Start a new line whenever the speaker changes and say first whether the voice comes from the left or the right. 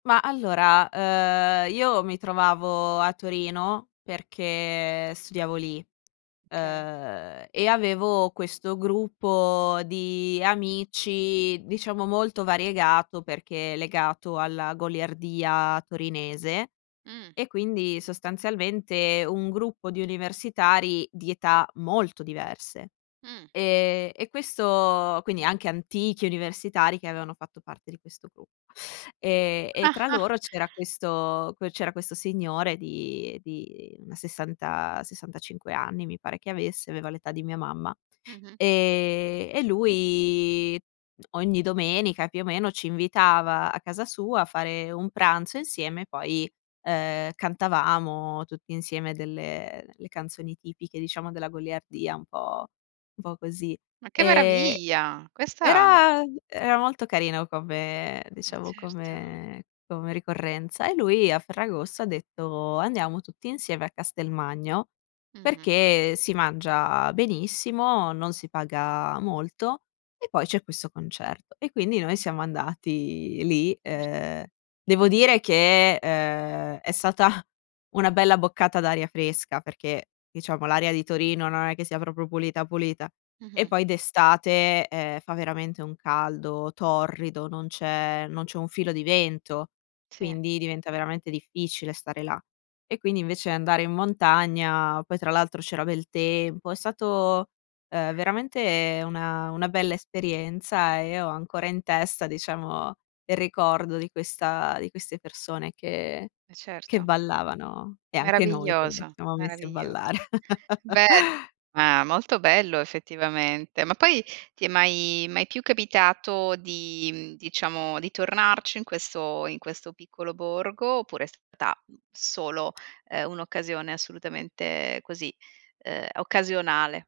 left: Ma, allora, uhm, io mi trovavo a Torino perché studiavo lì,
right: Okay.
left: uhm, e avevo questo gruppo di amici, diciamo, molto variegato, perché legato alla goliardia torinese.
right: Mh.
left: E quindi, sostanzialmente, un gruppo di universitari di età molto diverse.
right: Mh.
left: Ehm, e questo quindi anche antichi universitari che avevano fatto parte di questo gruppo. Ehm, e tra loro c'era questo que c'era questo signore di di una 60, 65 anni, mi pare che avesse, aveva l'età di mia mamma.
right: Mh-mh.
left: Ehm, e lui, mh, ogni domenica, più o meno, ci invitava a casa sua a fare un pranzo insieme, e poi, ehm, cantavamo tutti insieme delle le canzoni tipiche, diciamo, della goliardia, un po' un po' così.
right: Ma che
left: Ehm,
right: meraviglia. Questa
left: era era molto carino come
right: Ma
left: diciamo
right: certo.
left: come come ricorrenza; e lui a Ferragosto ha detto: "Andiamo tutti insieme a Castelmagno
right: Mh-mh.
left: perché si mangia benissimo, non si paga molto e poi c'è questo concerto." E, quindi, noi siamo andati lì.
right: Certo.
left: Uhm, devo dire che, uhm, è stata una bella boccata d'aria fresca perché, diciamo, l'aria di Torino non è che sia proprio pulita, pulita. E
right: Mh-mh.
left: poi d'estate, ehm, fa veramente un caldo torrido, non c'è non c'è un filo di vento,
right: Sì.
left: quindi diventa veramente difficile stare là. E, quindi, invece andare in montagna poi tra l'altro c'era bel tempo, è stato, uhm, veramente una una bella esperienza, e io ho ancora in testa, diciamo, il ricordo di questa di queste persone che
right: Eh,
left: che
right: certo.
left: ballavano e anche noi che ci
right: Meraviglioso,
left: siamo messi a
right: meraviglioso.
left: ballare.
right: Beh ma molto bello, effettivamente. Ma poi ti è mai mai più capitato di, mhmm, diciamo di tornarci in questo in questo piccolo borgo, oppure è stata, mh, solo, uhm, un'occasione assolutamente così, uhm, occasionale?